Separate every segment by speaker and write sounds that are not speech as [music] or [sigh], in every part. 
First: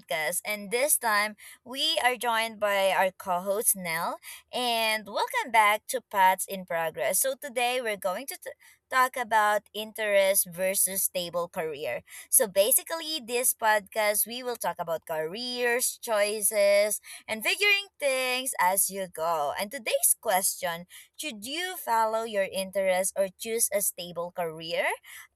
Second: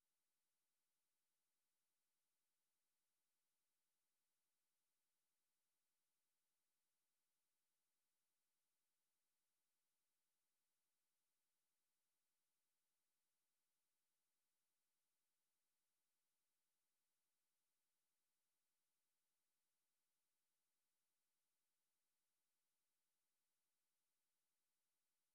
Speaker 1: podcast. And this time we are joined by our co-host Nell, and welcome back to Paths in Progress. So today we're going to talk about interest versus stable career. So basically this podcast we will talk about careers, choices, and figuring things as you go. And today's question, should you follow your interest or choose a stable career?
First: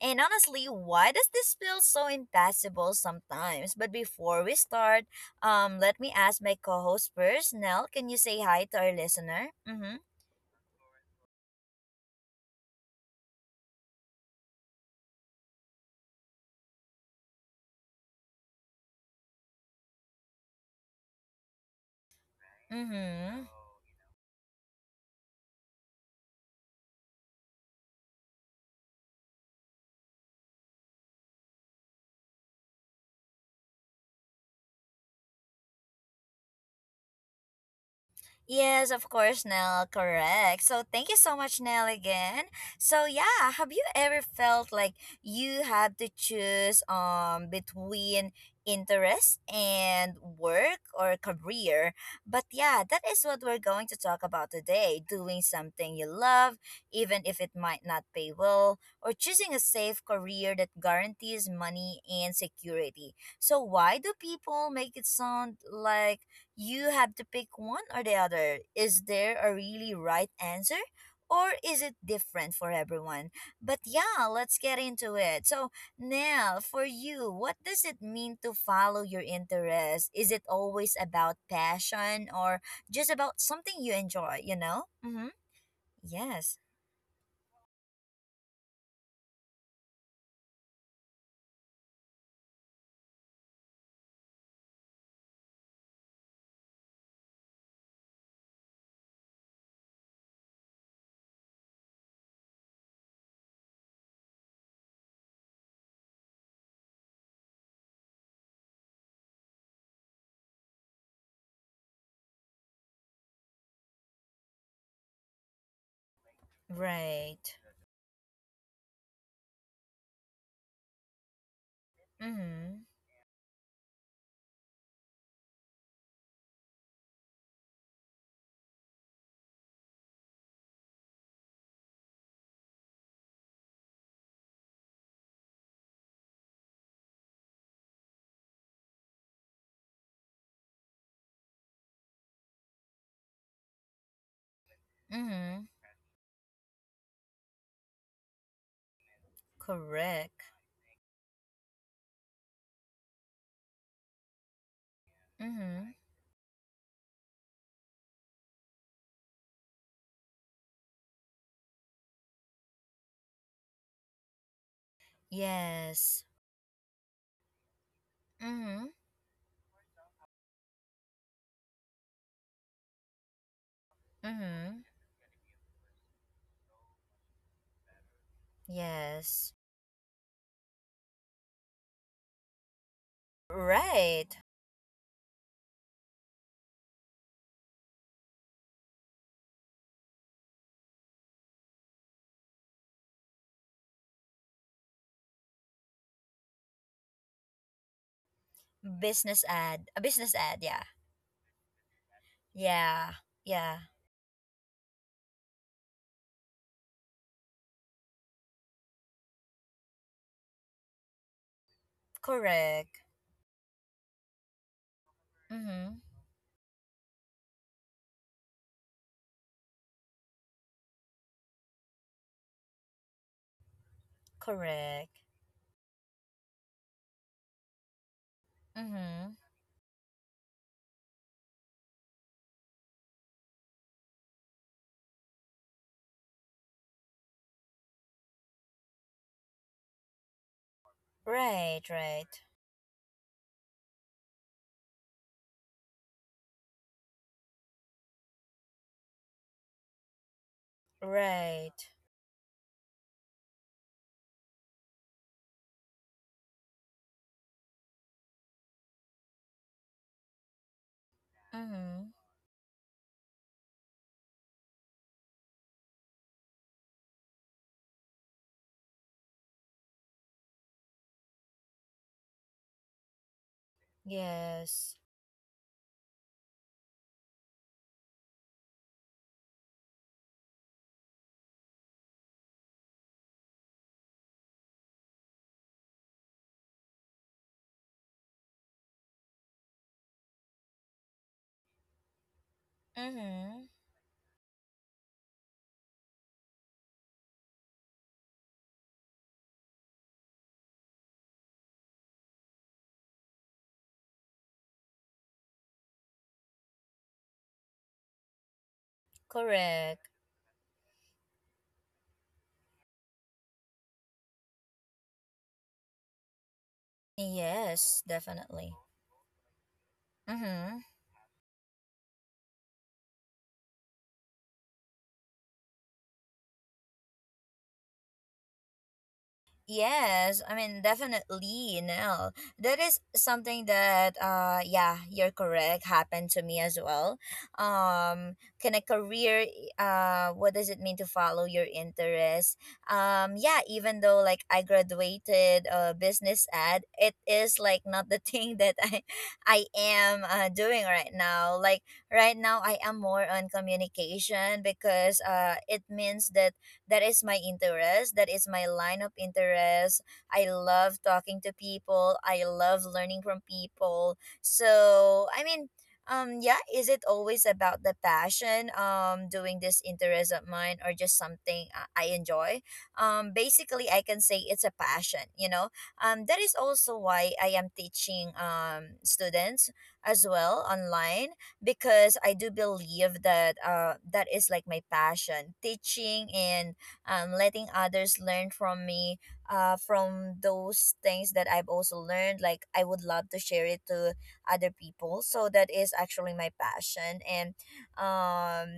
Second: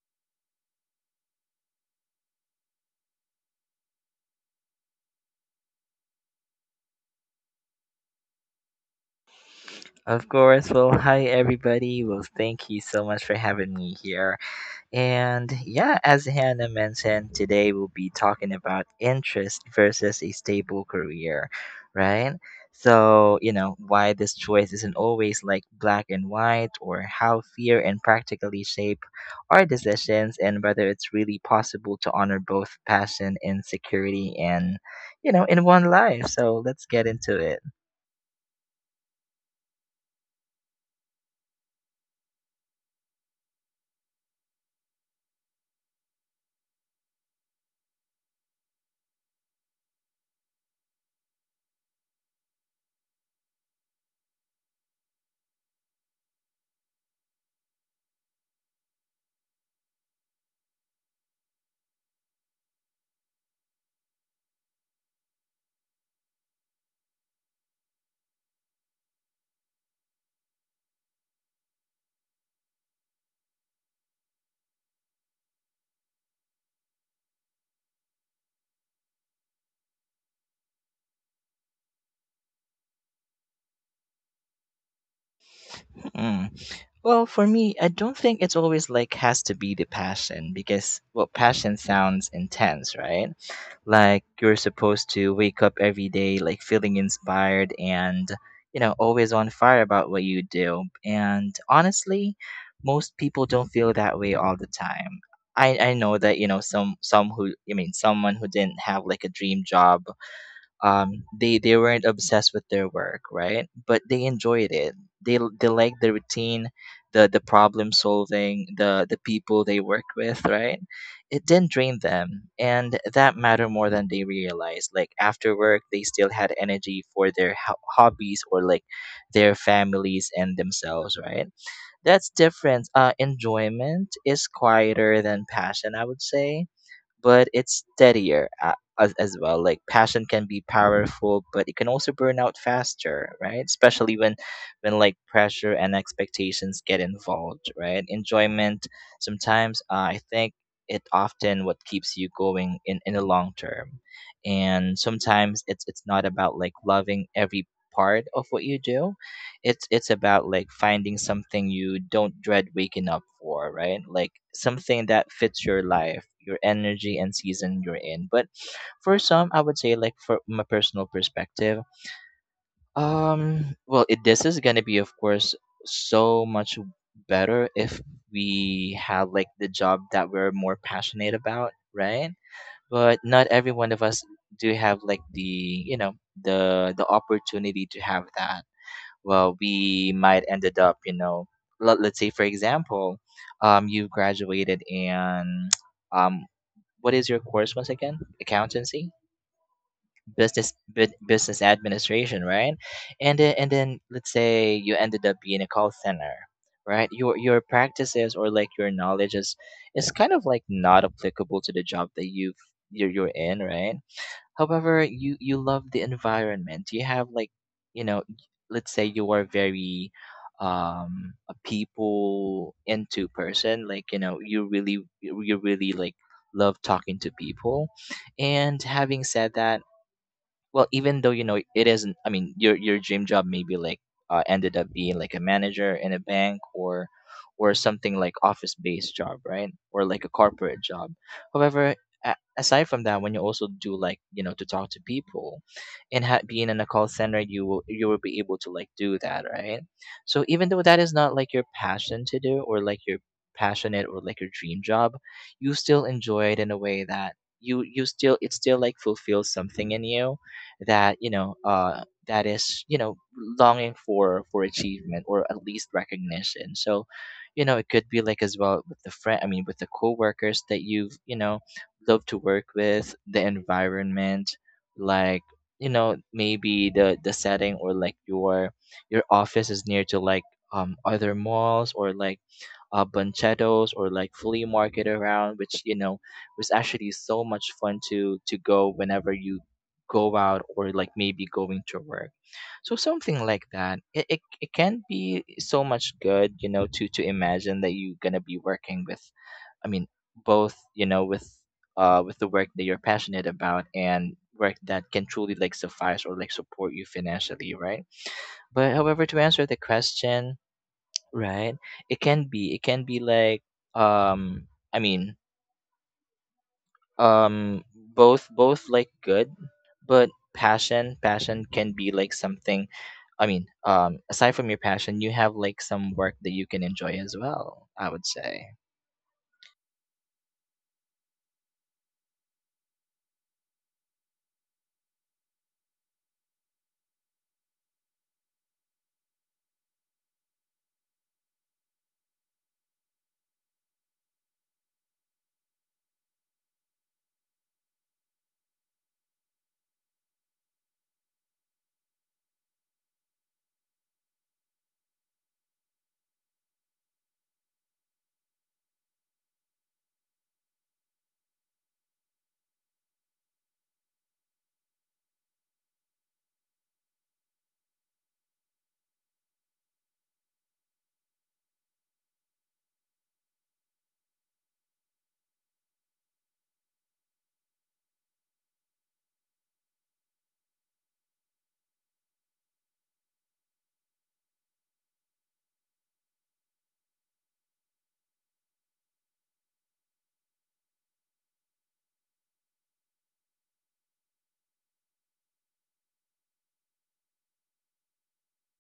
Speaker 1: And honestly, why does this feel so impossible sometimes? But before we start, let me ask my co-host first. Nell, can you say hi to our listener? Mm-hmm.
Speaker 2: Of course. Well, [laughs] hi everybody. Well, thank you so much for having me here. And yeah, as Hannah mentioned, today we'll be talking about interest versus a stable career, right? So,
Speaker 1: Mm-hmm.
Speaker 2: why this choice isn't always like black and white, or how fear and practically shape our decisions, and whether it's really possible to honor both passion and security and, in one life. So let's get into it.
Speaker 1: Yes, of course, Nell. Correct. So thank you so much, Nell, again. So yeah, have you ever felt like you had to choose between interest and work or career? But yeah, that is what we're going to talk about today. Doing something you love, even if it might not pay well, or choosing a safe career that guarantees money and security. So why do people make it sound like you have to pick one or the other? Is there a really right answer? Or is it different for everyone? But yeah, let's get into it. So, Nell, for you, what does it mean to follow your interest? Is it always about passion or just about something you enjoy, Mm-hmm.
Speaker 2: Hmm.
Speaker 1: Yes.
Speaker 2: Well, for me, I don't think it's always like has to be the passion because well, passion sounds intense, right? Like you're supposed to wake up every day like feeling inspired and always on fire about what you do. And honestly, most people don't feel that way all the time. I know that, some who someone who didn't have like a dream job they weren't obsessed with their work, right? But they enjoyed it. They liked the routine, the
Speaker 1: Right.
Speaker 2: problem solving, the people they work with, right? It didn't drain them,
Speaker 1: Mm-hmm.
Speaker 2: and that mattered more than they realized. Like after work they still had energy for their hobbies or like their families and themselves, right? That's different. Enjoyment is quieter than passion, I would say, but it's steadier as well. Like passion can be powerful, but it can also burn out faster, right? Especially when like
Speaker 1: Mm-hmm.
Speaker 2: pressure and expectations get involved, right? Enjoyment sometimes, I
Speaker 1: Correct.
Speaker 2: think, it often what keeps you going in the long term, and sometimes it's
Speaker 1: Mm-hmm.
Speaker 2: it's not about like loving every part of what you do. It's about like finding something you don't dread waking up for, right? Like something that fits your
Speaker 1: Yes.
Speaker 2: life, your energy, and season you're in. But
Speaker 1: Mm-hmm.
Speaker 2: for some, I would say, like for my personal perspective, well it, this is
Speaker 1: Mm-hmm.
Speaker 2: gonna be of course so much better if we had like
Speaker 1: Yes.
Speaker 2: the job that we're more passionate about, right? But not every one of us
Speaker 1: Right.
Speaker 2: do have like the, the opportunity to have that. Well, we might ended up, you know, let's say, for example, you graduated in, [tsk] um, what is your course once again? Accountancy,
Speaker 1: Business ad, a business ad,
Speaker 2: business,
Speaker 1: yeah.
Speaker 2: business administration, right?
Speaker 1: Yeah.
Speaker 2: And then, and
Speaker 1: Yeah.
Speaker 2: then let's say you ended up being a call center, right? Your practices or like your knowledge is kind of like not applicable to the job that
Speaker 1: Correct.
Speaker 2: you're in, right? However, you
Speaker 1: Mm-hmm.
Speaker 2: love the environment. You have like, you know, let's say you are very a people into person, like, you know,
Speaker 1: Correct.
Speaker 2: you really like love talking to people. And having
Speaker 1: Mm-hmm.
Speaker 2: said that, well even though you know it isn't, your dream job maybe like ended up being like a manager in a bank or something like office based job, right? Or like a corporate job.
Speaker 1: Right.
Speaker 2: However,
Speaker 1: Right.
Speaker 2: aside from that, when you also do like, you know, to talk to people and being in a call center, you will be able to like do that, right? So even though that is not like your
Speaker 1: Right.
Speaker 2: passion to do or like your passionate or like your dream job, you still enjoy it in a way that you still it still like fulfills something in you, that you know,
Speaker 1: Mm-hmm.
Speaker 2: that is, you know, longing for achievement or at least recognition. So, you know, it could be like as well with the friend. With the coworkers that you've you know love to work with, the environment,
Speaker 1: Yes.
Speaker 2: like you know, maybe the setting or like your office is near to like other malls or like banchetos or like flea market around, which you know was actually so much fun to go whenever you go out or like maybe going to work. So something like
Speaker 1: Mm-hmm.
Speaker 2: that, it can be so much good, you know, to imagine that you're gonna be working with, i mean both, you know, with the work that you're passionate about and work that can truly like suffice or like support you financially, right? But however, to answer the
Speaker 1: Correct.
Speaker 2: question, right, it can be, it can be like, um i mean um
Speaker 1: Yes,
Speaker 2: both,
Speaker 1: definitely.
Speaker 2: both like good. But
Speaker 1: Mm-hmm.
Speaker 2: passion can be like something, aside from your passion, you have like some work that you can enjoy as well, I would say.
Speaker 1: Yes, I mean definitely no. That is something that yeah, you're correct, happened to me as well. Um can a career what does it mean to follow your interest? Yeah, even though like I graduated business ad, it is like not the [laughs] thing that I am doing right now. Like right now I am more on communication, because it means that that is my interest, that is my line of interest. I love talking to people, I love learning from people. So I mean, yeah, is it always about the passion, doing this interest of mine, or just something I enjoy? Basically, I can say it's a passion, you know? That is also why I am teaching students as well online, because I do believe that that is like my passion, teaching and letting others learn from me, from those things that I've also learned. Like I would love to share it to other people. So that is actually my passion. And um,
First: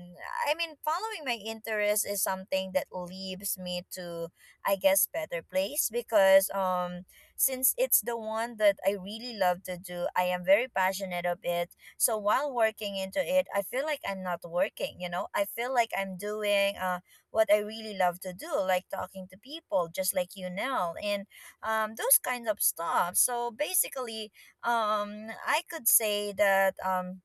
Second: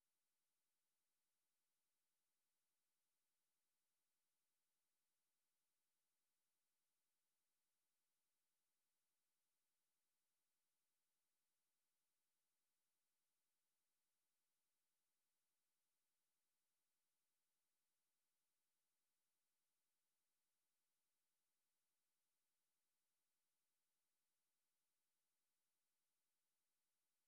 Speaker 1: I mean, following my interest is something that leads me to, I guess, better place, because since it's the one that I really love to do, I am very passionate of it. So while working into it, I feel like I'm not working. You know, I feel like I'm doing what I really love to do, like talking to people, just like you now, and those kind of stuff. So basically, I could say that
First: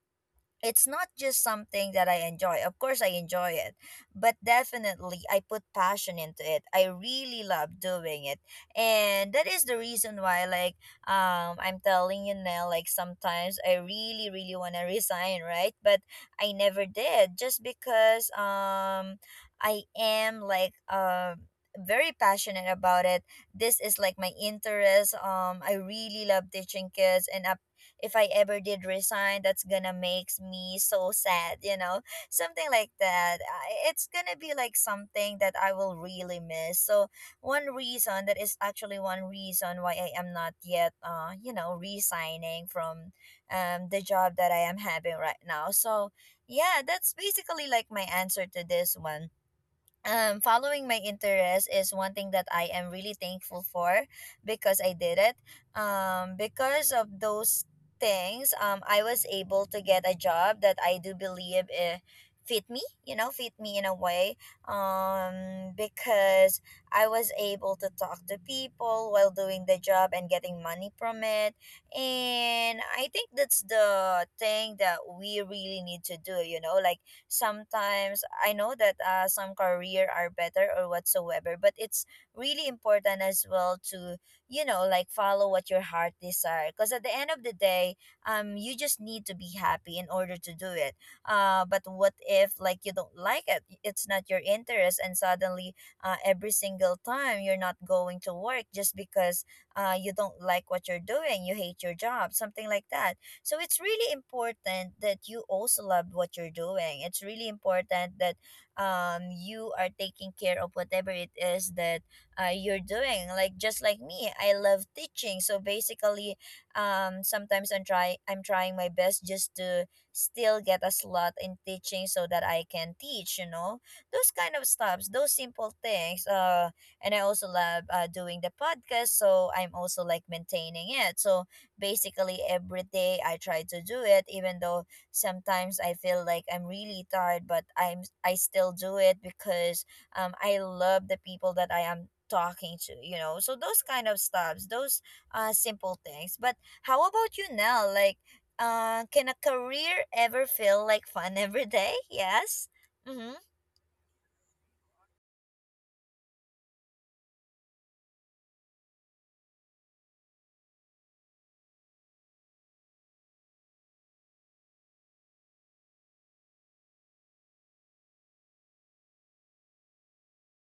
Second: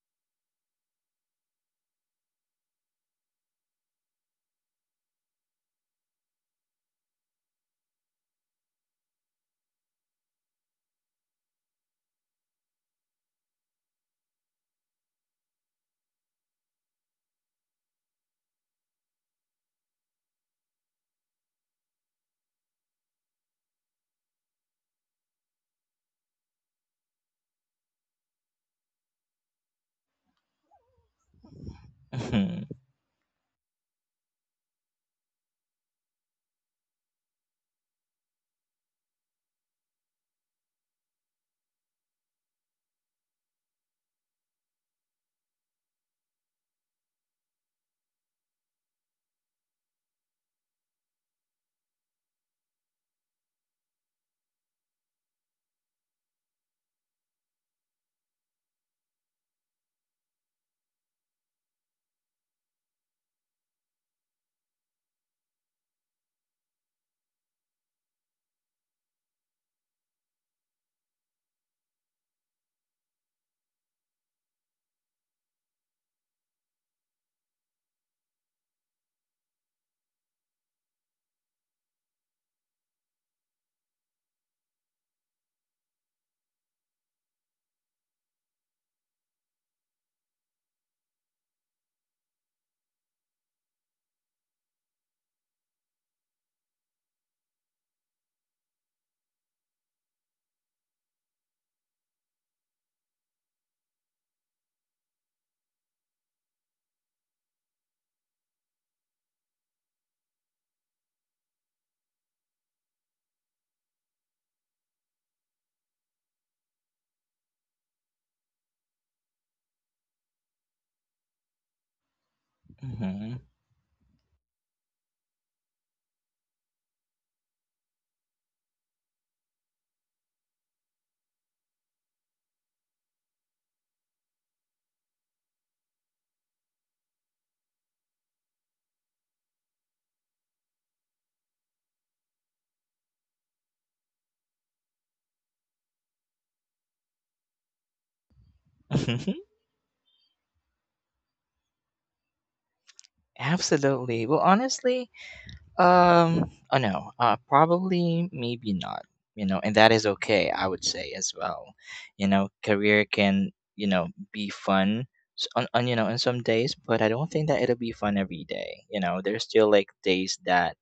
Speaker 1: it's not just something that I enjoy. Of course, I enjoy it, but definitely I put passion into it. I really love doing it, and that is the reason why, like, I'm telling you now, like sometimes I really, really want to [laughs] resign, right? But I never did, just because I am like very passionate about it. This is like my interest. I really love teaching kids, and up if I ever did resign, that's gonna make me so sad, you know,
Speaker 2: Mhm,
Speaker 1: something like that. It's gonna be like something that I will really miss. So one reason, that is actually one reason why I am not yet, you know, resigning from the job that I am having right now. So yeah, that's basically like my answer to this one. Following my interest is one thing that I am really thankful for, because I did it. Because of those things, I was able to get a job that I do believe fit me, you know, fit me in a way. Because I was able to talk to people while doing the job and getting money from it. And I think that's the thing that we really need to do, you know? Like sometimes I know that some career are better or whatsoever, but it's really important as well to, you know, like follow what your heart desire, because at the end of the day, you just need to be happy in order to do it. But what if like you don't like it, it's not your interest, and suddenly every single time you're not going to work just because you don't like what you're doing, you hate your job, something like that. So it's really important that you also love what you're doing. It's really important that you are taking care of whatever it is that you're doing. Like just like me, I love teaching. So basically, sometimes I'm trying my best just to still get a slot in teaching so that I can teach,
Speaker 2: mhm.
Speaker 1: you know. Those kind of stuffs, those simple things. And I also love doing the podcast, so I'm also like maintaining it. So basically every day I try to do it, even though sometimes I feel like I'm really tired, but I still do it because I love the people that I am talking to, you know? So those kind of stuffs, those simple things. But how about you now? Like can
Speaker 2: [laughs]
Speaker 1: a career ever feel like fun [laughs] every day? Yes. Mm-hmm.
Speaker 2: Absolutely. Well, honestly, oh no, probably, maybe not, you know, and that is okay, I would say as well. You know, career can, you know, be fun on, you know, on some days, but I don't think that it'll be fun every day. You know, there's still like days that,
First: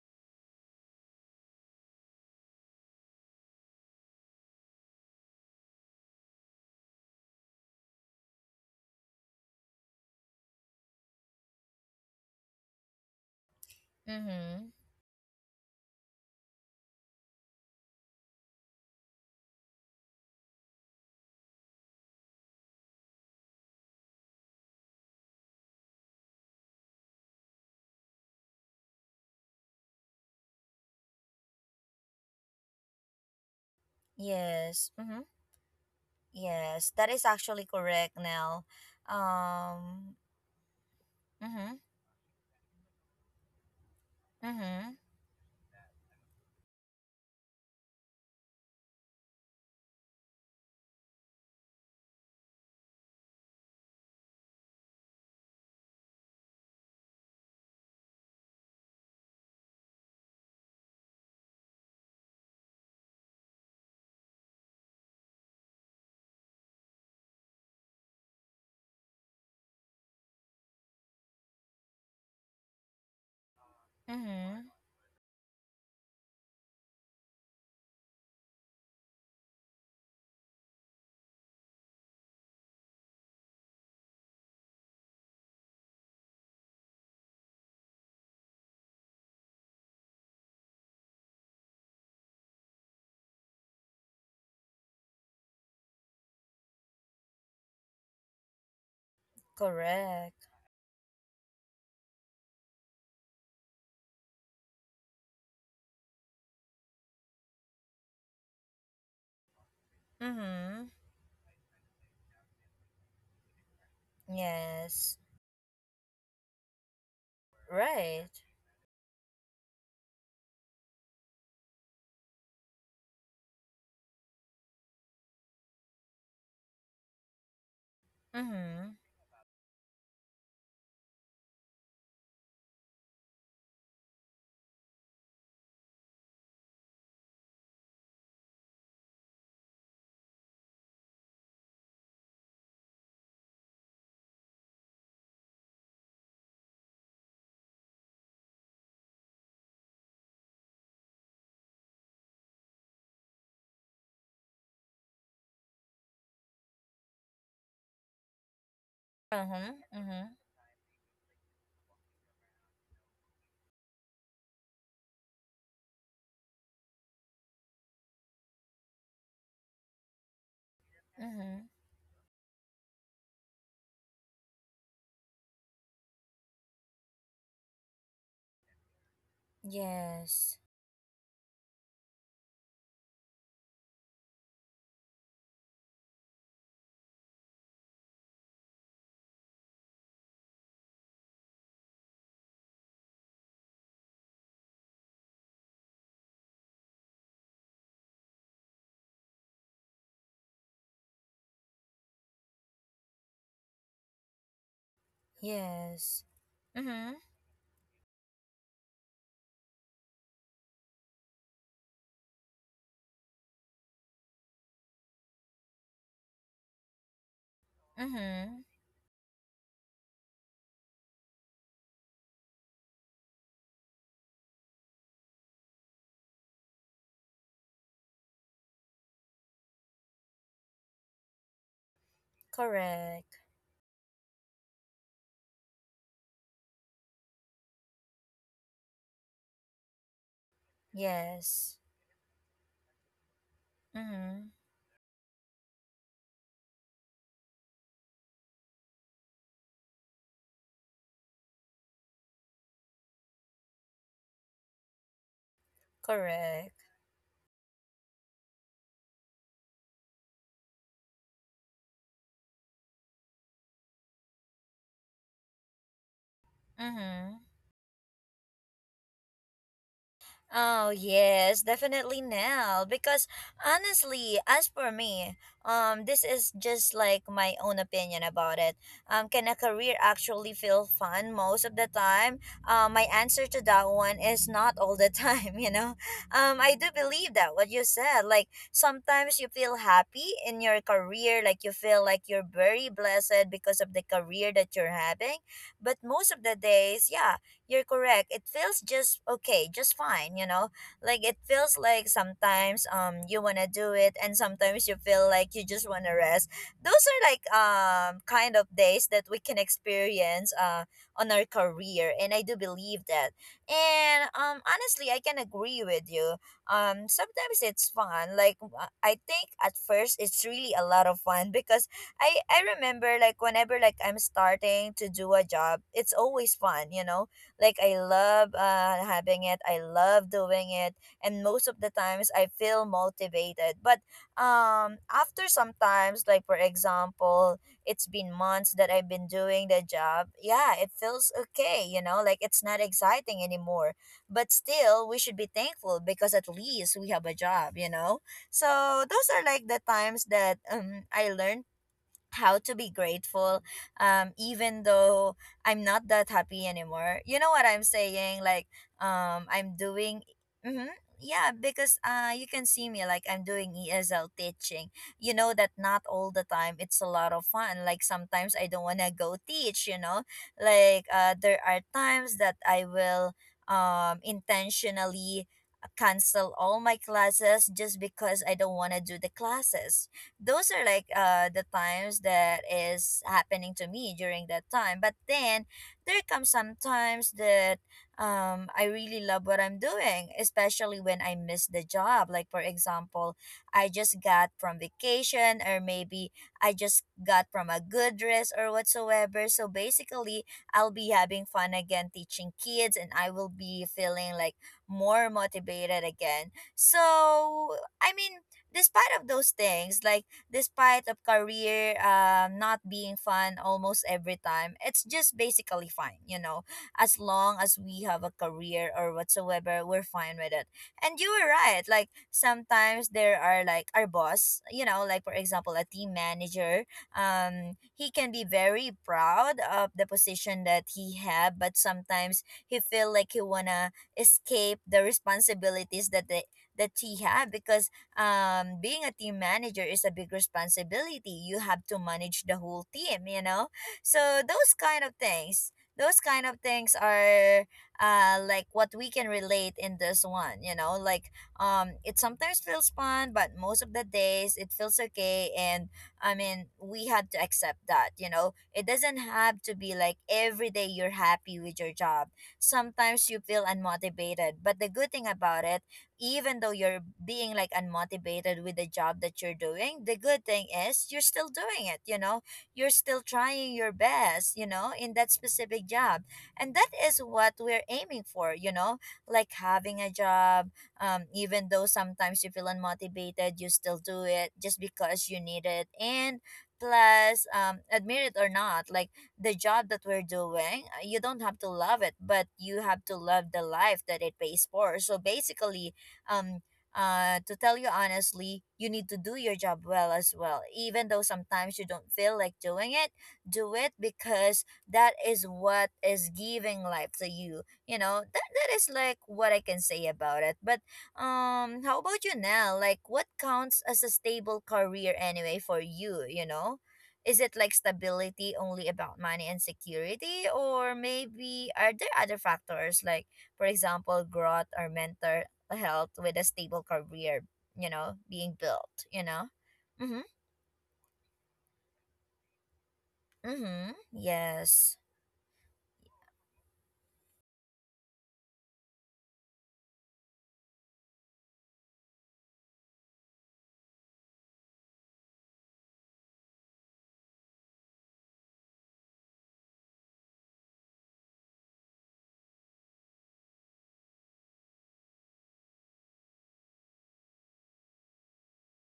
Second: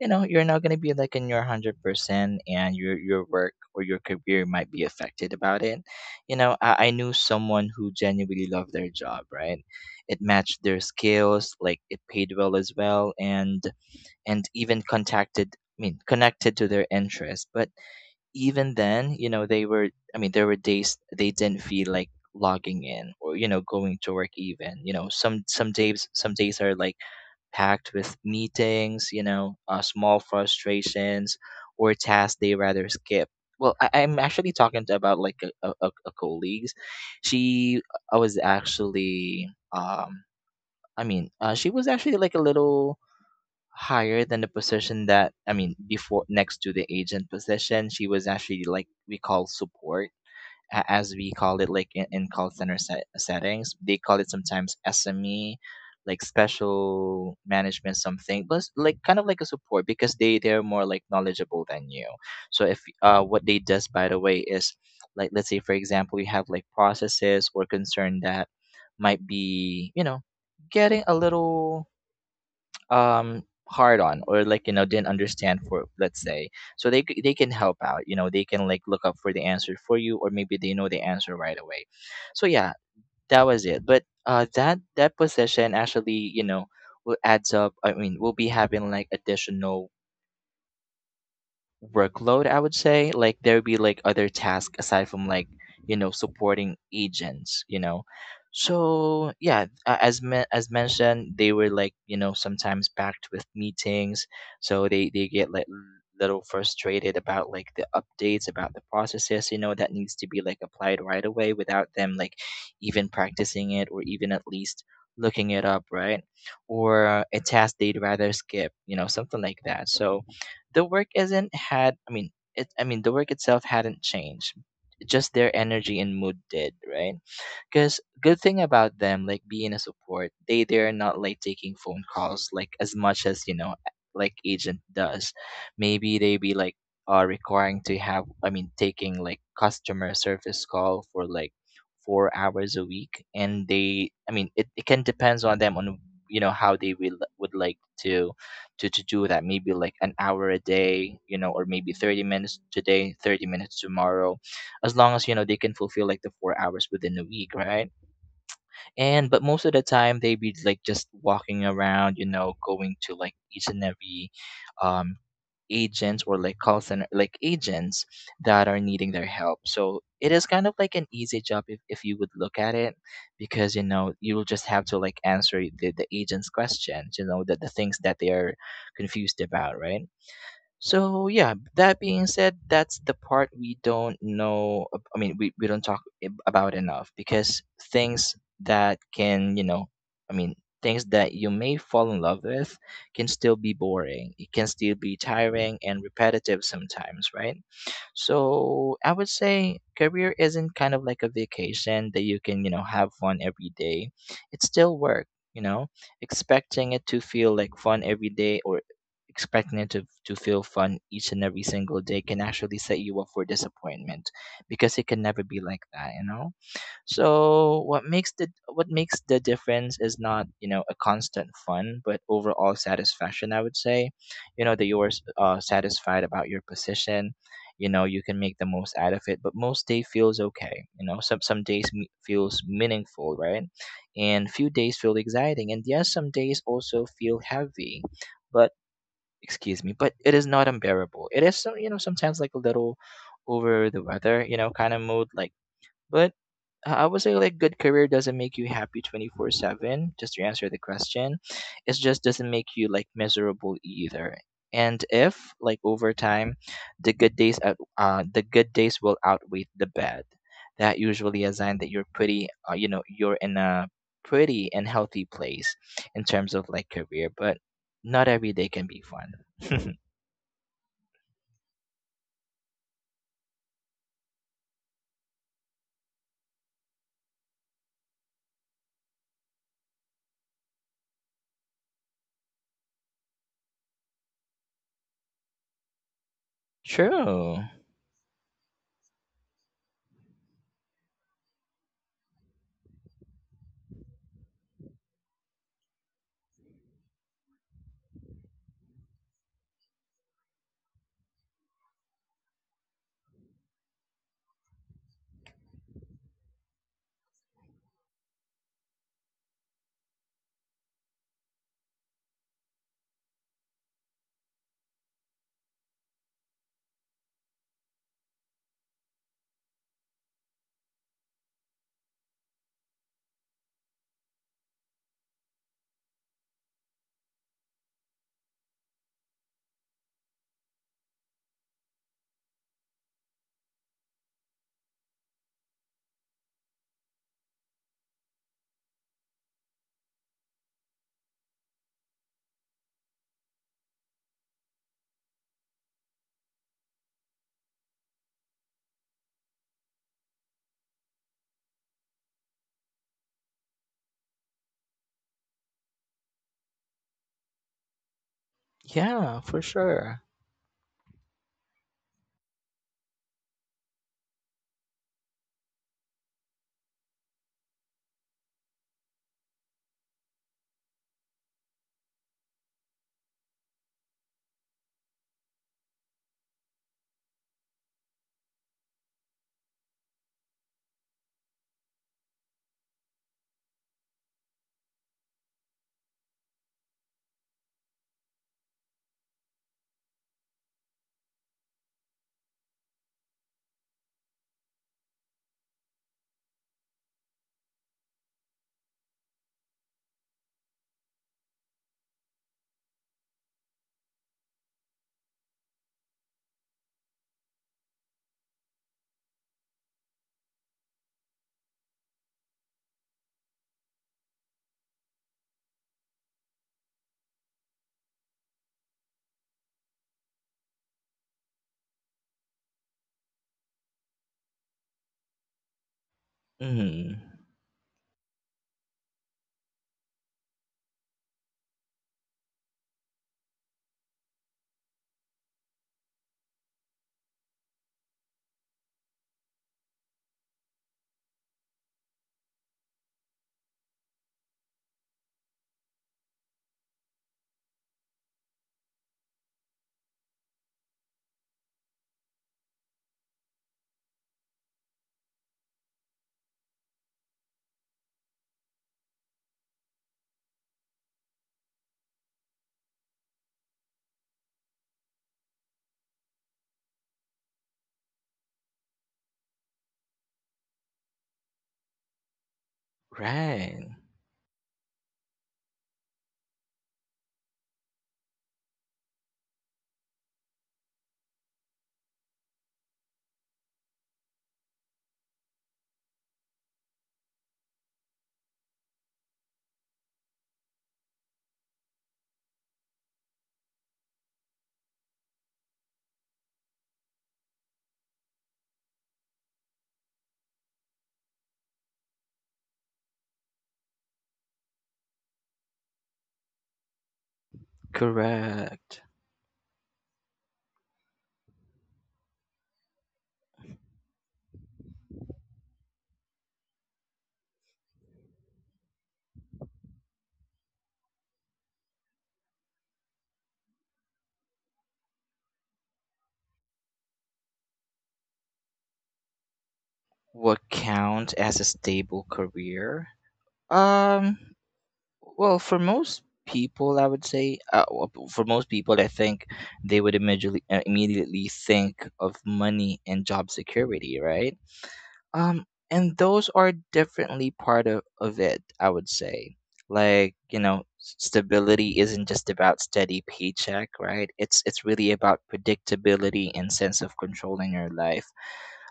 Speaker 2: you know, you're not gonna be like in your 100%, and your work or your career might be affected about it. You know, I knew someone who genuinely loved their job, right? It matched their skills, like it paid well as well, and
Speaker 1: Mm-hmm.
Speaker 2: even contacted connected to their interests. But even then, you know, they were, there were days they didn't feel like logging in or you know going to work even, you know. Some days, some days are like packed with meetings, you know, small frustrations or tasks they rather skip. Well, I'm actually talking
Speaker 1: Yes.
Speaker 2: to
Speaker 1: Mm-hmm.
Speaker 2: about like a colleagues.
Speaker 1: Yes, that is actually
Speaker 2: she
Speaker 1: correct
Speaker 2: i was
Speaker 1: now.
Speaker 2: actually
Speaker 1: Um.
Speaker 2: um she
Speaker 1: Mm-hmm.
Speaker 2: was actually like a little higher than the
Speaker 1: Mm-hmm.
Speaker 2: position that, before next to the agent position. She was actually like we call support as we call it like in call center settings. They call it sometimes SME like special management something, but it's like kind of like a support, because they they're more like knowledgeable than you. So if what they does, by the way, is like let's say for example you have like processes or concern that might be, you know, getting a little um hard on or
Speaker 1: Mm-hmm.
Speaker 2: like you know didn't understand, for let's say. So they can help out, you know, they can like look up for the answer for you, or maybe they know the answer right away. So yeah, that was it. But that that position actually, you know, will adds up, will be having like additional workload, I would say. Like there would be like other tasks aside from like, you know, supporting agents, you know. So yeah,
Speaker 1: Correct.
Speaker 2: as mentioned, they were like, you know, sometimes packed with meetings. So they get like little frustrated about like the updates about the processes, you know, that needs to be like
Speaker 1: Mm-hmm.
Speaker 2: applied right away without them like even practicing it or even at least
Speaker 1: Yes.
Speaker 2: looking it up, right? Or a task they'd
Speaker 1: Right.
Speaker 2: rather skip, you know, something like that. So the work isn't had it, the work itself hadn't changed. Just their energy and mood did, right? Because good thing
Speaker 1: Mm-hmm.
Speaker 2: about them, like being a support, they they're not like taking phone calls like as much as you know, like agent does. Maybe they be like requiring to have, taking like customer service call for like 4 hours a week, and they, it, it can depends on them on, you know, how they will would like to do that. Maybe like an hour a day, you know, or maybe 30 minutes today, 30 minutes tomorrow, as long as you know they can fulfill like the 4 hours within a week, right? And but
Speaker 1: Uh-huh.
Speaker 2: most of the
Speaker 1: Mm-hmm.
Speaker 2: time they be like just walking around, you know, going to like each and every um agents or like call center like agents that are needing their help. So it is kind of like an easy
Speaker 1: Mm-hmm.
Speaker 2: job, if you would look at it, because you know you'll just have to like answer the agent's questions, you know, the things that they are confused about, right?
Speaker 1: Yes.
Speaker 2: So yeah, that being said, that's the part we don't know. We don't talk about enough. Because things that can, you know, I mean, things that you may fall in love with can still be boring. It can still be tiring and repetitive sometimes, right? So I would say career isn't kind of like a vacation that you can, you know, have fun every day. It's still work, you know.
Speaker 1: Yes.
Speaker 2: Expecting
Speaker 1: Mm-hmm.
Speaker 2: it to feel like fun every day or expecting it to feel fun each and every single day can actually set you up for disappointment, because it can never be like that, you know? So
Speaker 1: Mm-hmm.
Speaker 2: what makes the difference is not a constant fun, but overall satisfaction. I would say, you know that you're satisfied about your position. You know you can make the most out of it, but most day feels okay. You know some days feels
Speaker 1: Correct.
Speaker 2: meaningful, right? And few days feel exciting, and yes, some days also feel heavy, but excuse me, but it is not unbearable. It is
Speaker 1: Yes.
Speaker 2: sometimes like a little over the
Speaker 1: Mm-hmm.
Speaker 2: weather, you know, kind of mood like, but I would say like good career doesn't make you happy 24/7 just to answer the question. It just doesn't make you like miserable either. And if like over time
Speaker 1: Correct.
Speaker 2: the good days will outweigh the bad, that usually a sign that you're pretty, you're in a pretty and healthy place in terms of like
Speaker 1: Mm-hmm.
Speaker 2: career, but not every day can be fun. [laughs]
Speaker 1: Oh yes, definitely now. Because honestly, as for me, this is just like my own opinion about it. Can a career actually feel fun most of the time? My answer to that one is not all the time. [laughs] You know, I do believe that
Speaker 2: True.
Speaker 1: what you said. Like sometimes you feel happy in your career, like you feel like you're very blessed because of the career that you're having. But most of the days, yeah, you're correct. It feels just okay, just fine, you know? Like it feels like sometimes you want to do it and sometimes you feel like you just want to rest. Those are like kind of days that we can experience on our career, and I do believe that. And honestly, I can agree with you. Um, sometimes it's fun. Like I think at first it's really a lot of fun, because I remember like whenever like I'm starting to do a job, it's always fun, you know, like I love having it. I love doing it, and most of the times I feel motivated. But after sometimes, like for example, it's been months that I've been doing the job. Yeah, it feels okay. You know, like it's not exciting anymore. But still, we should be thankful because at least we have a job. You know, so those are like the times that I learned how to be grateful, even though I'm not that happy anymore, you know what I'm saying? Like
Speaker 2: Yeah, for
Speaker 1: I'm doing,
Speaker 2: sure.
Speaker 1: mm-hmm, yeah, because you can see me, like I'm doing ESL teaching. You know that not all the time it's a lot of fun. Like sometimes I don't want to go teach, you know, like there are times that I will intentionally cancel all my classes just because I don't want to do the classes. Those are like the times that is happening to me during that time. But then there comes some times that I really love what I'm doing, especially when I miss the job. Like for example, I just got from vacation, or maybe I just got from a good dress or whatsoever. So basically, I'll be having fun again teaching kids, and I will be feeling like more motivated again. So I mean, despite of those things, like despite of career not being fun almost every time, it's just basically fine, you know? As long as we have a career or whatsoever, we're fine with it. And you were right, like sometimes there are like our boss, you know, like for example a team manager,
Speaker 2: Mm.
Speaker 1: he can be very proud of the position that he had, but sometimes he feel like he wanna escape the responsibilities that they that he had because being a team manager is a big responsibility. You have to manage the whole team, you know? So those kind of things, those kind of things are like what we can relate in this one, you know? It sometimes feels fun, but most of the days it feels okay. And I mean, we had to accept that, you know? It doesn't have to be like every day you're happy with your job. Sometimes you feel unmotivated, but the good thing about it, even though you're being like unmotivated with the job that you're doing, the good thing is you're still doing it, you know, you're still trying your
Speaker 2: Right.
Speaker 1: best, you know, in that specific job. And that is what we're aiming for, you know, like having a job. Even though sometimes you feel unmotivated, you still do it just because you need it. And plus, admit it or not, like the job that we're doing, you don't have to love it, but you have to love the life that it pays for. So basically, um to tell you honestly, you need to do your job well as well, even though sometimes you don't feel like doing it. Do it, because that is what is giving life to you, you know. That is
Speaker 2: Correct.
Speaker 1: like what I can say about it. But how about you now, like what counts as a stable career anyway for you, you know? Is it like stability only about money and security, or maybe are there other factors like, for example, growth or mentor health with a stable career, you know, being built, you know? Mm-hmm.
Speaker 2: What counts as a stable career?
Speaker 1: Mm-hmm.
Speaker 2: Um,
Speaker 1: Yes.
Speaker 2: well, for most people, I would say, for most people, I think they would immediately think of money and job security, right? Um, and those are definitely part of it, I would say. Like, you know, stability isn't just about steady paycheck, right? It's really about predictability and sense of control in your life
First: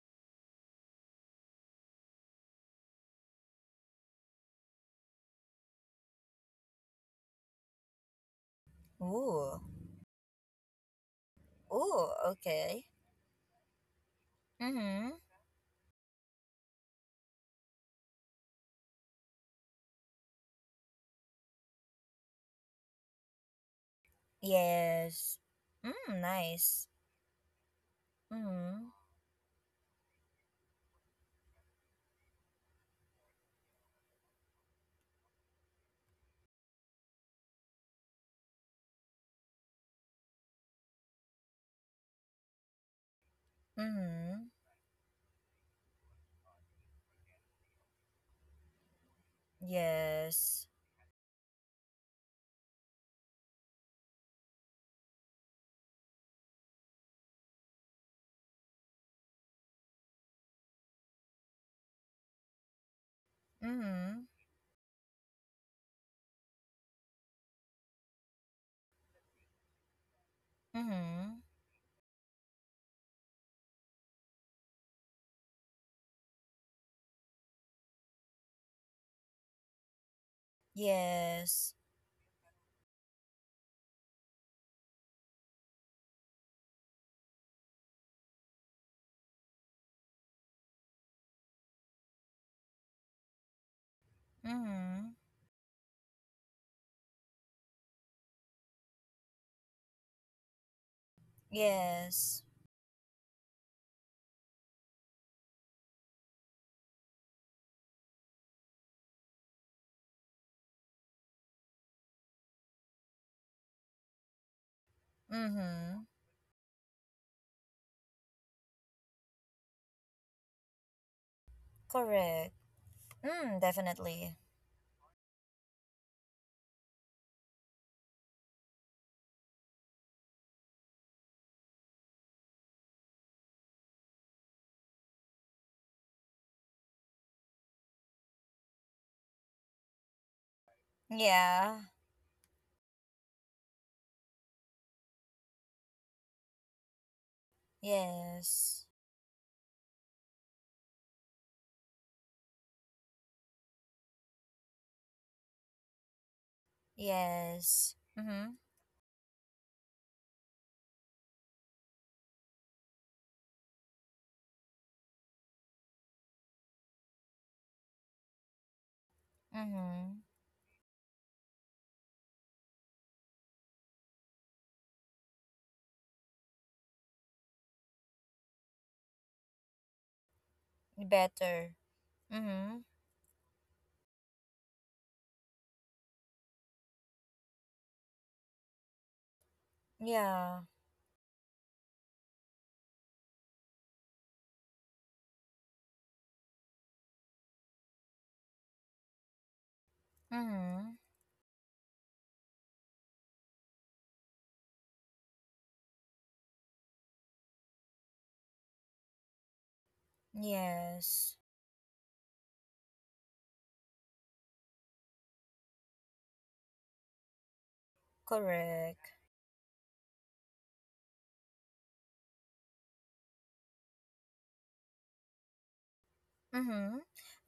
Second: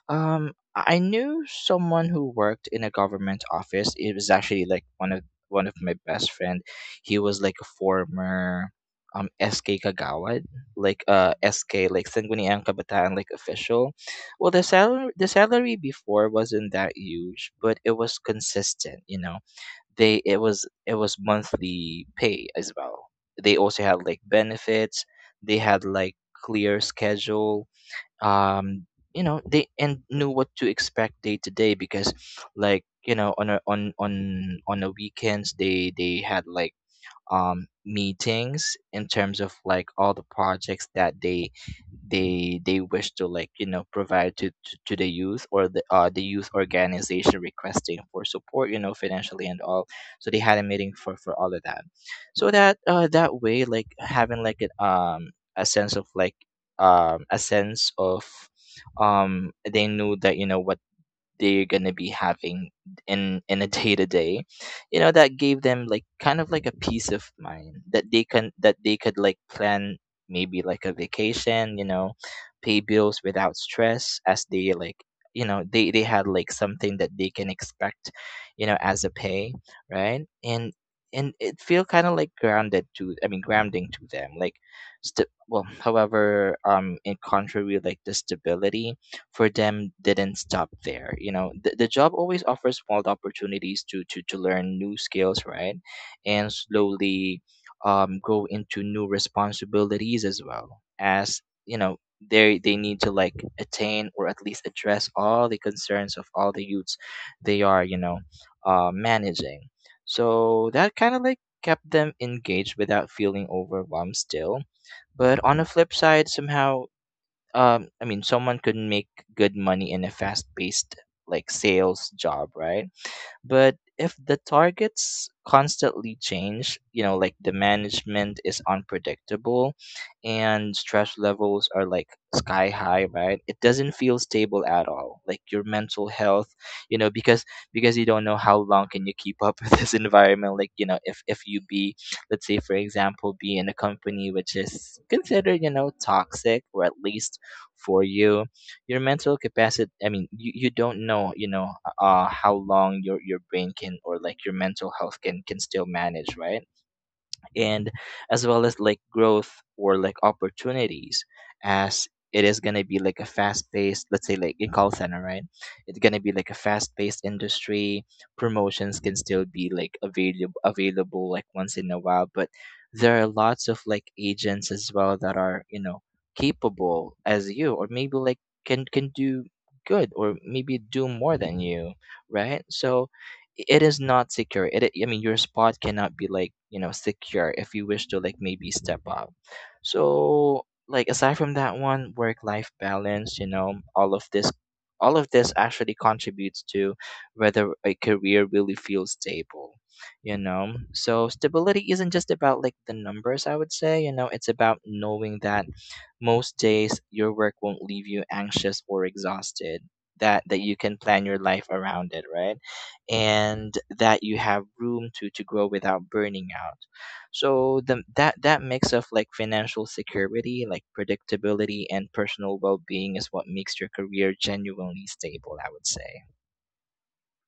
Speaker 2: um, I knew someone who worked in a government office. It was actually like one of my best friend. He was like a former
Speaker 1: Ooh.
Speaker 2: SK Kagawad, like SK like
Speaker 1: Ooh,
Speaker 2: Sangguniang
Speaker 1: okay.
Speaker 2: Kabataan like official. Well,
Speaker 1: Mm-hmm.
Speaker 2: the salary before wasn't that huge, but it was consistent. You know, they it was monthly pay as well. They also had like benefits.
Speaker 1: Yes.
Speaker 2: They had
Speaker 1: Mm,
Speaker 2: like clear
Speaker 1: nice.
Speaker 2: schedule um
Speaker 1: Mm-hmm.
Speaker 2: you know they and knew what to expect day to day because like you know on the weekends they had like meetings in terms of like all the projects that they wish to like you know provide to
Speaker 1: Mm-hmm.
Speaker 2: to, to the youth or the youth organization requesting for support you know financially and all so they had a
Speaker 1: Yes.
Speaker 2: meeting for all of that so that that way like having like an a sense of like a sense of they knew that you know what they're gonna be having in a day to
Speaker 1: Mm-hmm.
Speaker 2: day you know that gave them like kind of like a peace of mind that they can that they could like plan maybe like a
Speaker 1: Mm-hmm.
Speaker 2: vacation, you know, pay bills without stress as they like you know they had like something that they can expect you know as a pay, right. And it
Speaker 1: Yes.
Speaker 2: feel kind of like grounded to I mean grounding to them like well, however, in contrary like the stability for them didn't stop there. You know, the job always offers small opportunities to learn new
Speaker 1: Mm-hmm.
Speaker 2: skills, right? And slowly go into new responsibilities as well as you know
Speaker 1: Yes.
Speaker 2: they need to like attain or at least address all the concerns of all the youths they are you know managing, so that kind of like kept them engaged without feeling overwhelmed still. But on the flip
Speaker 1: Mm-hmm.
Speaker 2: side somehow someone could make good money in a fast paced like sales job,
Speaker 1: Correct.
Speaker 2: right?
Speaker 1: Mm,
Speaker 2: But if the
Speaker 1: definitely.
Speaker 2: targets constantly change, you know, like the management is unpredictable and stress levels are like sky high, right? It doesn't feel stable at all. Like your mental health, you know, because you don't know how long can you keep up [laughs] with this environment. Like, you know, if you
Speaker 1: Yeah.
Speaker 2: be, let's say for example, be in a company which is considered, you know, toxic or at least for you,
Speaker 1: Yes.
Speaker 2: your mental capacity, I mean, you don't know, you know, how long your brain can or like your mental health can still manage, right? And
Speaker 1: Yes.
Speaker 2: as
Speaker 1: Mm-hmm.
Speaker 2: well as like growth or like opportunities as it is going to be like a fast paced, let's say like in call center, right? It's going to be like a fast paced industry. Promotions can still be like
Speaker 1: Mm-hmm.
Speaker 2: available like once in a while, but there are lots of like agents as well that are you know capable as you or maybe like can do good or maybe do more than
Speaker 1: Better.
Speaker 2: you, right?
Speaker 1: Mhm.
Speaker 2: So it is not secure. I mean, your spot cannot be like you know secure if you wish to like maybe step up.
Speaker 1: Yeah.
Speaker 2: So like aside from that one, work life balance. You know, all of this, actually contributes to whether a career really feels stable. You know,
Speaker 1: Mhm.
Speaker 2: so stability isn't just about like the numbers. I would say you know it's about knowing that most days your work won't leave you anxious or exhausted. That you can plan
Speaker 1: Yes.
Speaker 2: your life around it, right? And that you have room to grow without burning out. So the that mix of
Speaker 1: Correct.
Speaker 2: like financial security, like predictability and personal well-being is what makes your career genuinely stable, I would say.
Speaker 1: Mm-hmm.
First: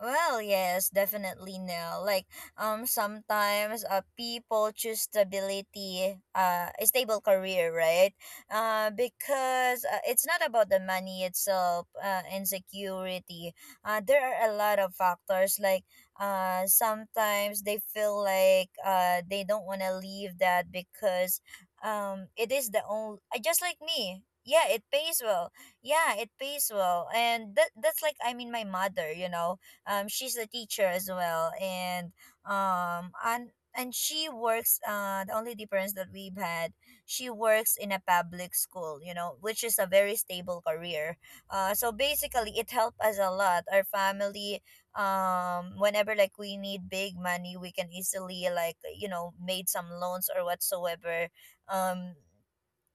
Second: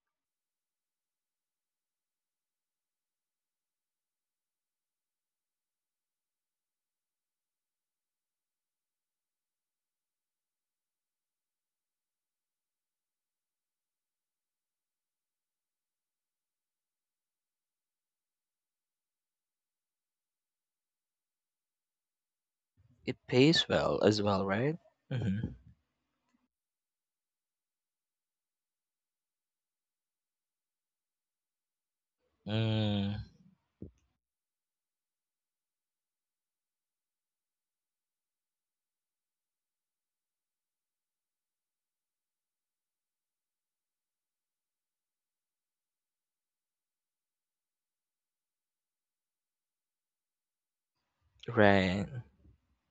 Speaker 1: Well, yes, definitely no. Sometimes people choose stability, a stable career, right? Because it's not about the money itself, insecurity. There are a lot of factors, like sometimes they feel like they don't want to leave that because it is the only
Speaker 2: It
Speaker 1: just
Speaker 2: pays
Speaker 1: like
Speaker 2: well
Speaker 1: me.
Speaker 2: as well,
Speaker 1: Yeah, it
Speaker 2: right?
Speaker 1: pays well.
Speaker 2: Mm-hmm.
Speaker 1: Yeah, it pays well. And that's like, I mean, my mother, you know, she's a teacher as well. and um
Speaker 2: Mm,
Speaker 1: and and she works, the only difference that we've had, she works in a public school, you know, which is a very stable career. So basically it helped us a lot, our family. Whenever like we need big money, we can easily, like, you know, made some loans or whatsoever.
Speaker 2: right.
Speaker 1: um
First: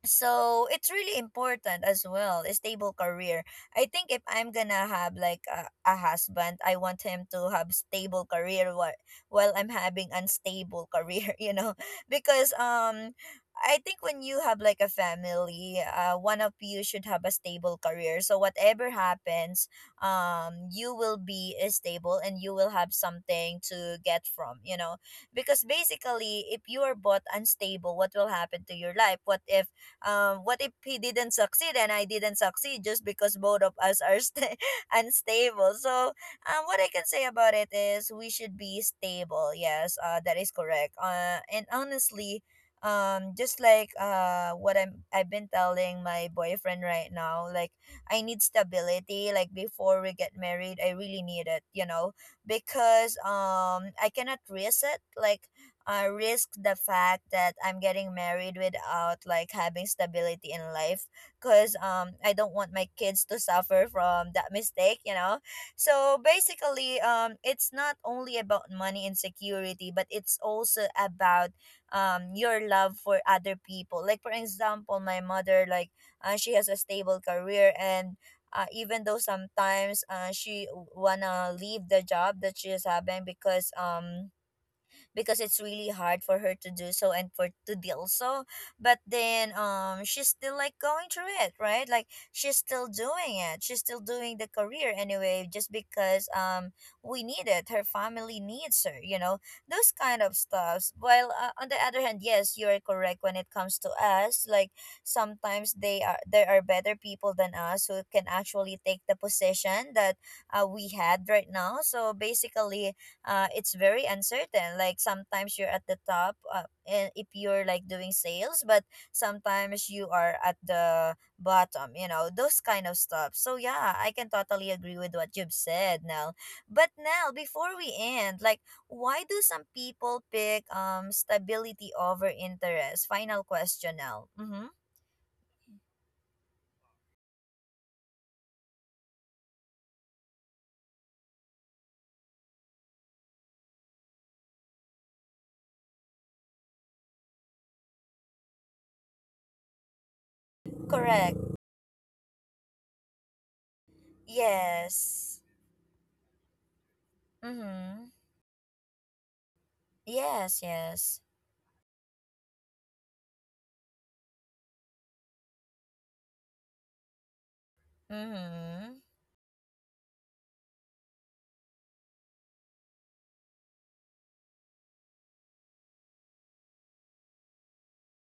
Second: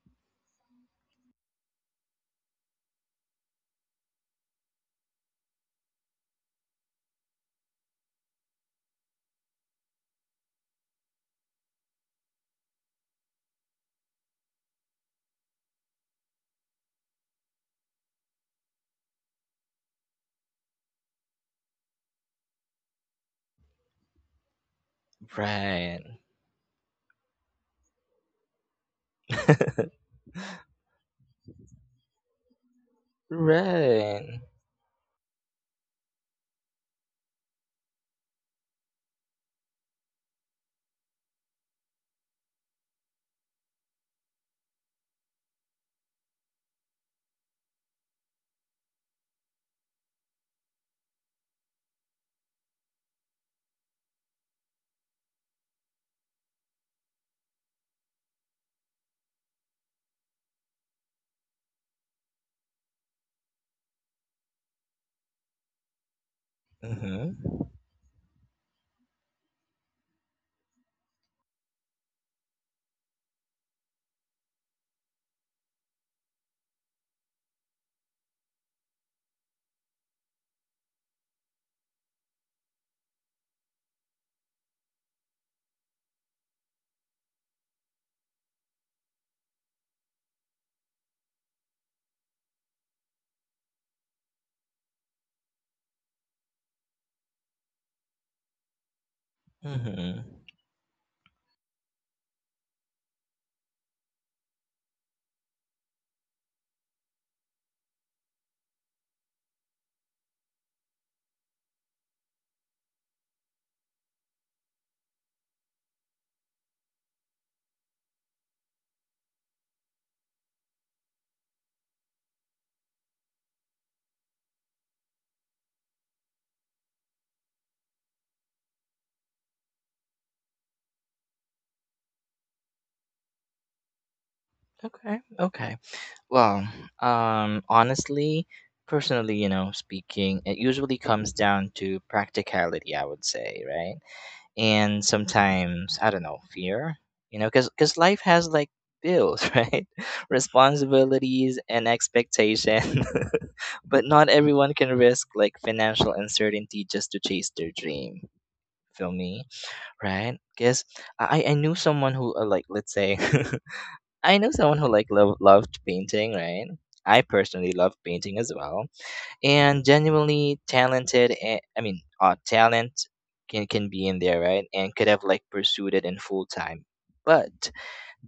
Speaker 1: so it's really important as well, a stable career. I think if I'm gonna have like a husband, I want him to have stable career while I'm having unstable career [laughs] you know. Because I think when you have like a family, one of you should have a stable career, so whatever happens, you will be stable and you will have something to get from, you know. Because
Speaker 2: Right.
Speaker 1: basically if you are both unstable, what will happen to your life? What if he didn't succeed and I didn't succeed just
Speaker 2: [laughs]
Speaker 1: because both of us are
Speaker 2: Right.
Speaker 1: sta [laughs] unstable? So what I can say about it is we should be stable. Yes, that is correct. And honestly, just like what I've been telling my boyfriend right now, like I need stability. Like before we get married, I really need it. You know, because I cannot risk it. Like risk the fact that I'm getting married without like having stability in life, because I don't want my kids to suffer from that mistake, you know. So basically
Speaker 2: Mm-hmm.
Speaker 1: it's not only about money and security, but it's also about your love for other people, like for example my mother. Like she has a stable career. And even though sometimes she wanna leave the job that she is having, because it's really hard for her to do so and for to deal so. But then she's still like going through it, right? Like she's still doing it, she's still doing the career anyway, just because we need it, her family needs her, you know. Those
Speaker 2: Mm-hmm.
Speaker 1: kind of stuffs. While on the other hand, yes, you're correct when it comes to us. Like sometimes they are there are better people than us who can actually take the position that we had right now. So basically it's very uncertain. Like sometimes you're at the top, and if you're like doing sales, but sometimes you are at the bottom. You know those kind of stuff. So yeah, I can totally agree with what you've said, Nell. But Nell, before we end, like why do some people pick stability over interest? Final question, Nell. Mm-hmm.
Speaker 2: Okay. Okay. Well, honestly, personally, you know, speaking, it usually comes down to practicality, I would say, right? And sometimes, I don't know, fear, you know, because life has like bills, [laughs] right?
Speaker 1: Correct.
Speaker 2: Responsibilities and expectation. [laughs] But not everyone can risk
Speaker 1: Yes.
Speaker 2: like financial uncertainty just to chase their
Speaker 1: Mm-hmm.
Speaker 2: dream. Feel me, right?
Speaker 1: Yes.
Speaker 2: Because
Speaker 1: Yes.
Speaker 2: I knew someone who like let's say [laughs] I know someone who like loved painting, right? I personally love painting as well,
Speaker 1: Mm-hmm.
Speaker 2: and genuinely talented. Talent can be in there, right? And could have like pursued it in full time, but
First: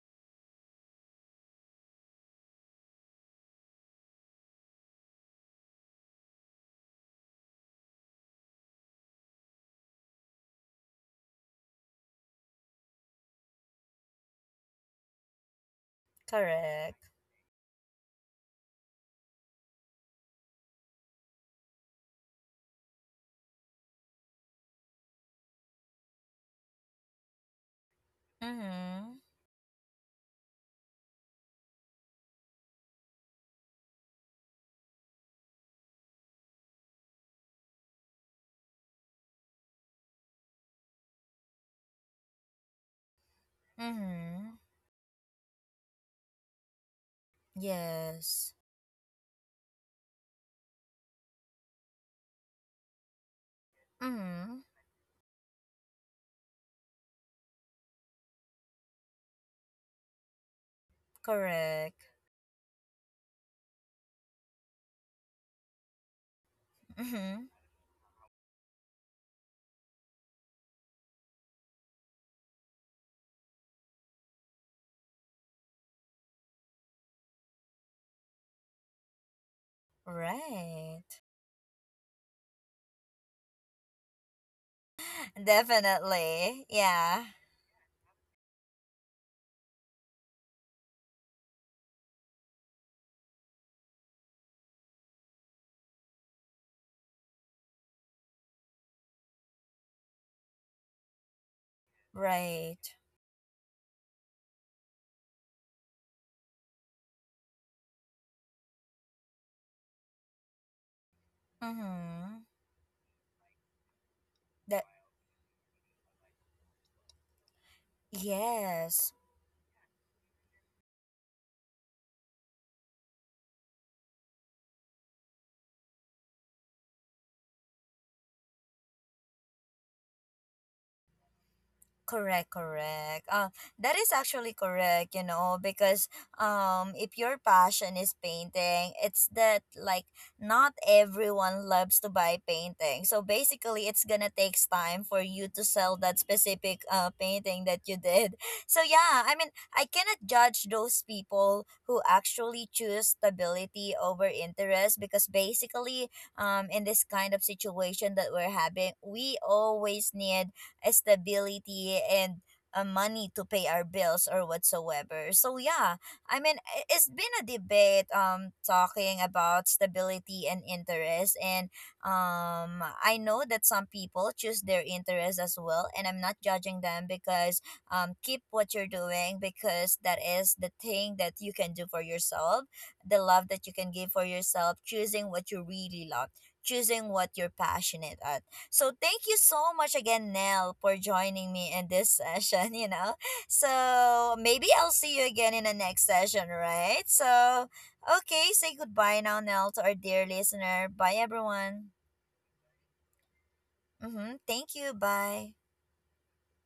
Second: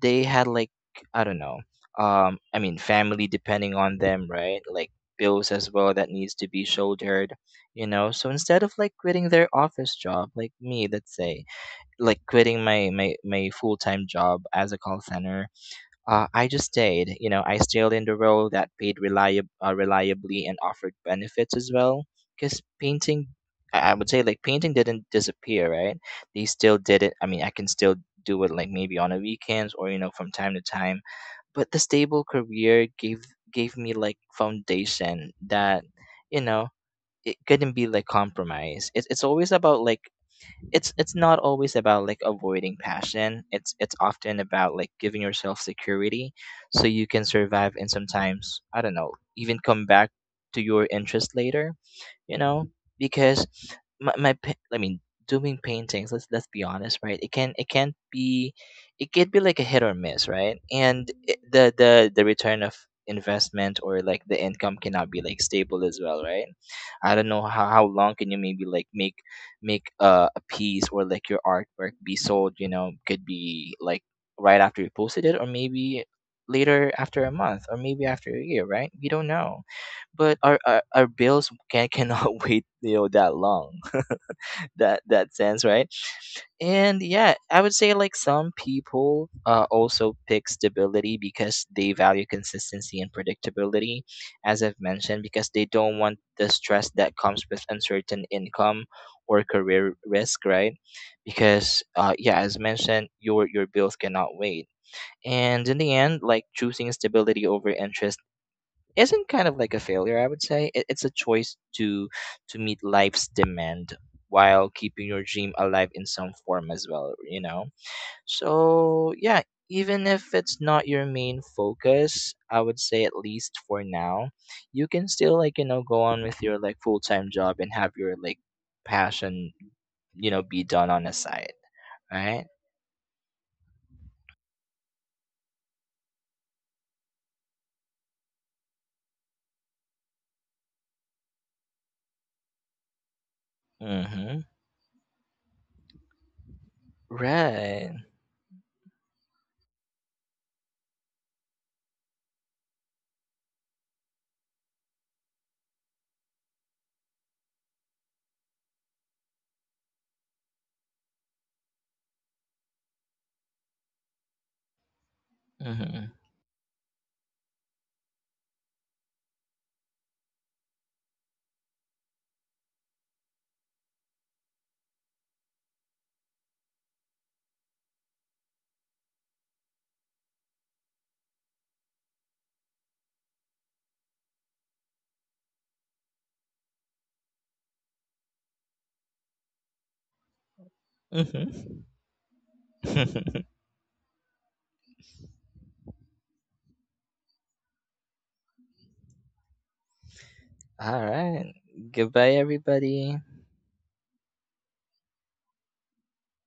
Speaker 2: they had like, I don't know. I mean, family depending on them, right? Like bills as well that needs to be shouldered, you know. So instead of like quitting their office job, like me, let's say, like quitting my full time job as a call center, I just
Speaker 1: Correct.
Speaker 2: stayed. You know, I stayed in the role that paid reliably and offered benefits as well. Because painting, I would say, like, painting didn't disappear, right? They still did it. I mean, I can still do it, like, maybe on
Speaker 1: Mm-hmm.
Speaker 2: the weekends or, you know, from time to time. But the stable career gave me, like, foundation that, you know, it couldn't be, like, compromised. It's always about, like, it's not always about like avoiding passion. It's often
Speaker 1: Mm-hmm.
Speaker 2: about like giving yourself security so you can survive, and
Speaker 1: Yes.
Speaker 2: sometimes, I don't know, even come back to your interest later, you know, because my
Speaker 1: Mm-hmm.
Speaker 2: pa- I mean doing paintings, let's be honest, right? It can't be, it could be like a hit or miss, right? And the
Speaker 1: Correct.
Speaker 2: the the return of investment or like the income cannot be like stable as well, right? I don't
Speaker 1: Mm-hmm.
Speaker 2: know how long can you maybe like make make a piece or like your artwork be sold, you know. Could be like right after you posted it or maybe later after a month or maybe after a year, right? We don't know, but our
Speaker 1: Right.
Speaker 2: bills cannot [laughs] wait you know that long. [laughs] That that sense, right?
Speaker 1: Definitely.
Speaker 2: And
Speaker 1: Yeah.
Speaker 2: yeah, I would say like some people also pick stability because they value consistency and predictability, as I've mentioned, because they don't want the stress that comes with uncertain income or career risk, right? Because yeah, as
Speaker 1: Right.
Speaker 2: mentioned, your bills cannot wait. And in the end, like choosing stability over interest isn't kind of like a failure, I would say. It's a choice
Speaker 1: Mm-hmm.
Speaker 2: to meet life's demand while
Speaker 1: That
Speaker 2: keeping your dream alive in some form as well, you know.
Speaker 1: yes.
Speaker 2: So yeah, even if it's not your main focus, I would say, at least for now, you can still like you know go on with your like full-time job and have your like passion, you know, be done on the side, right?
Speaker 1: Correct, correct. That is actually correct, you know, because if your passion is painting, it's that like not everyone loves to buy painting. So basically, it's gonna
Speaker 2: Mm-hmm.
Speaker 1: takes time for you to sell that specific painting that
Speaker 2: Right.
Speaker 1: you did. [laughs] So yeah, I mean, I cannot judge those people who actually choose stability over interest, because basically, in this kind of situation that we're having, we always need stability and money to pay our bills or whatsoever. So yeah,
Speaker 2: Mm-hmm.
Speaker 1: I mean it's been a debate talking about stability and interest. And I know that some people choose their interest as well, and I'm not judging them, because keep what you're doing, because that is the thing that you can do for yourself, the love that you can give for yourself, choosing what you really love, choosing what you're passionate at. So thank you so much again, Nell, for joining me
Speaker 2: Mm-hmm.
Speaker 1: in this session, [laughs] you know.
Speaker 2: [laughs]
Speaker 1: So maybe I'll see you again in the next session, right? So okay, say goodbye now, Nell, to our dear listener.
Speaker 2: All
Speaker 1: Bye
Speaker 2: right.
Speaker 1: everyone.
Speaker 2: Goodbye, everybody.
Speaker 1: Mm-hmm. Thank you. Bye.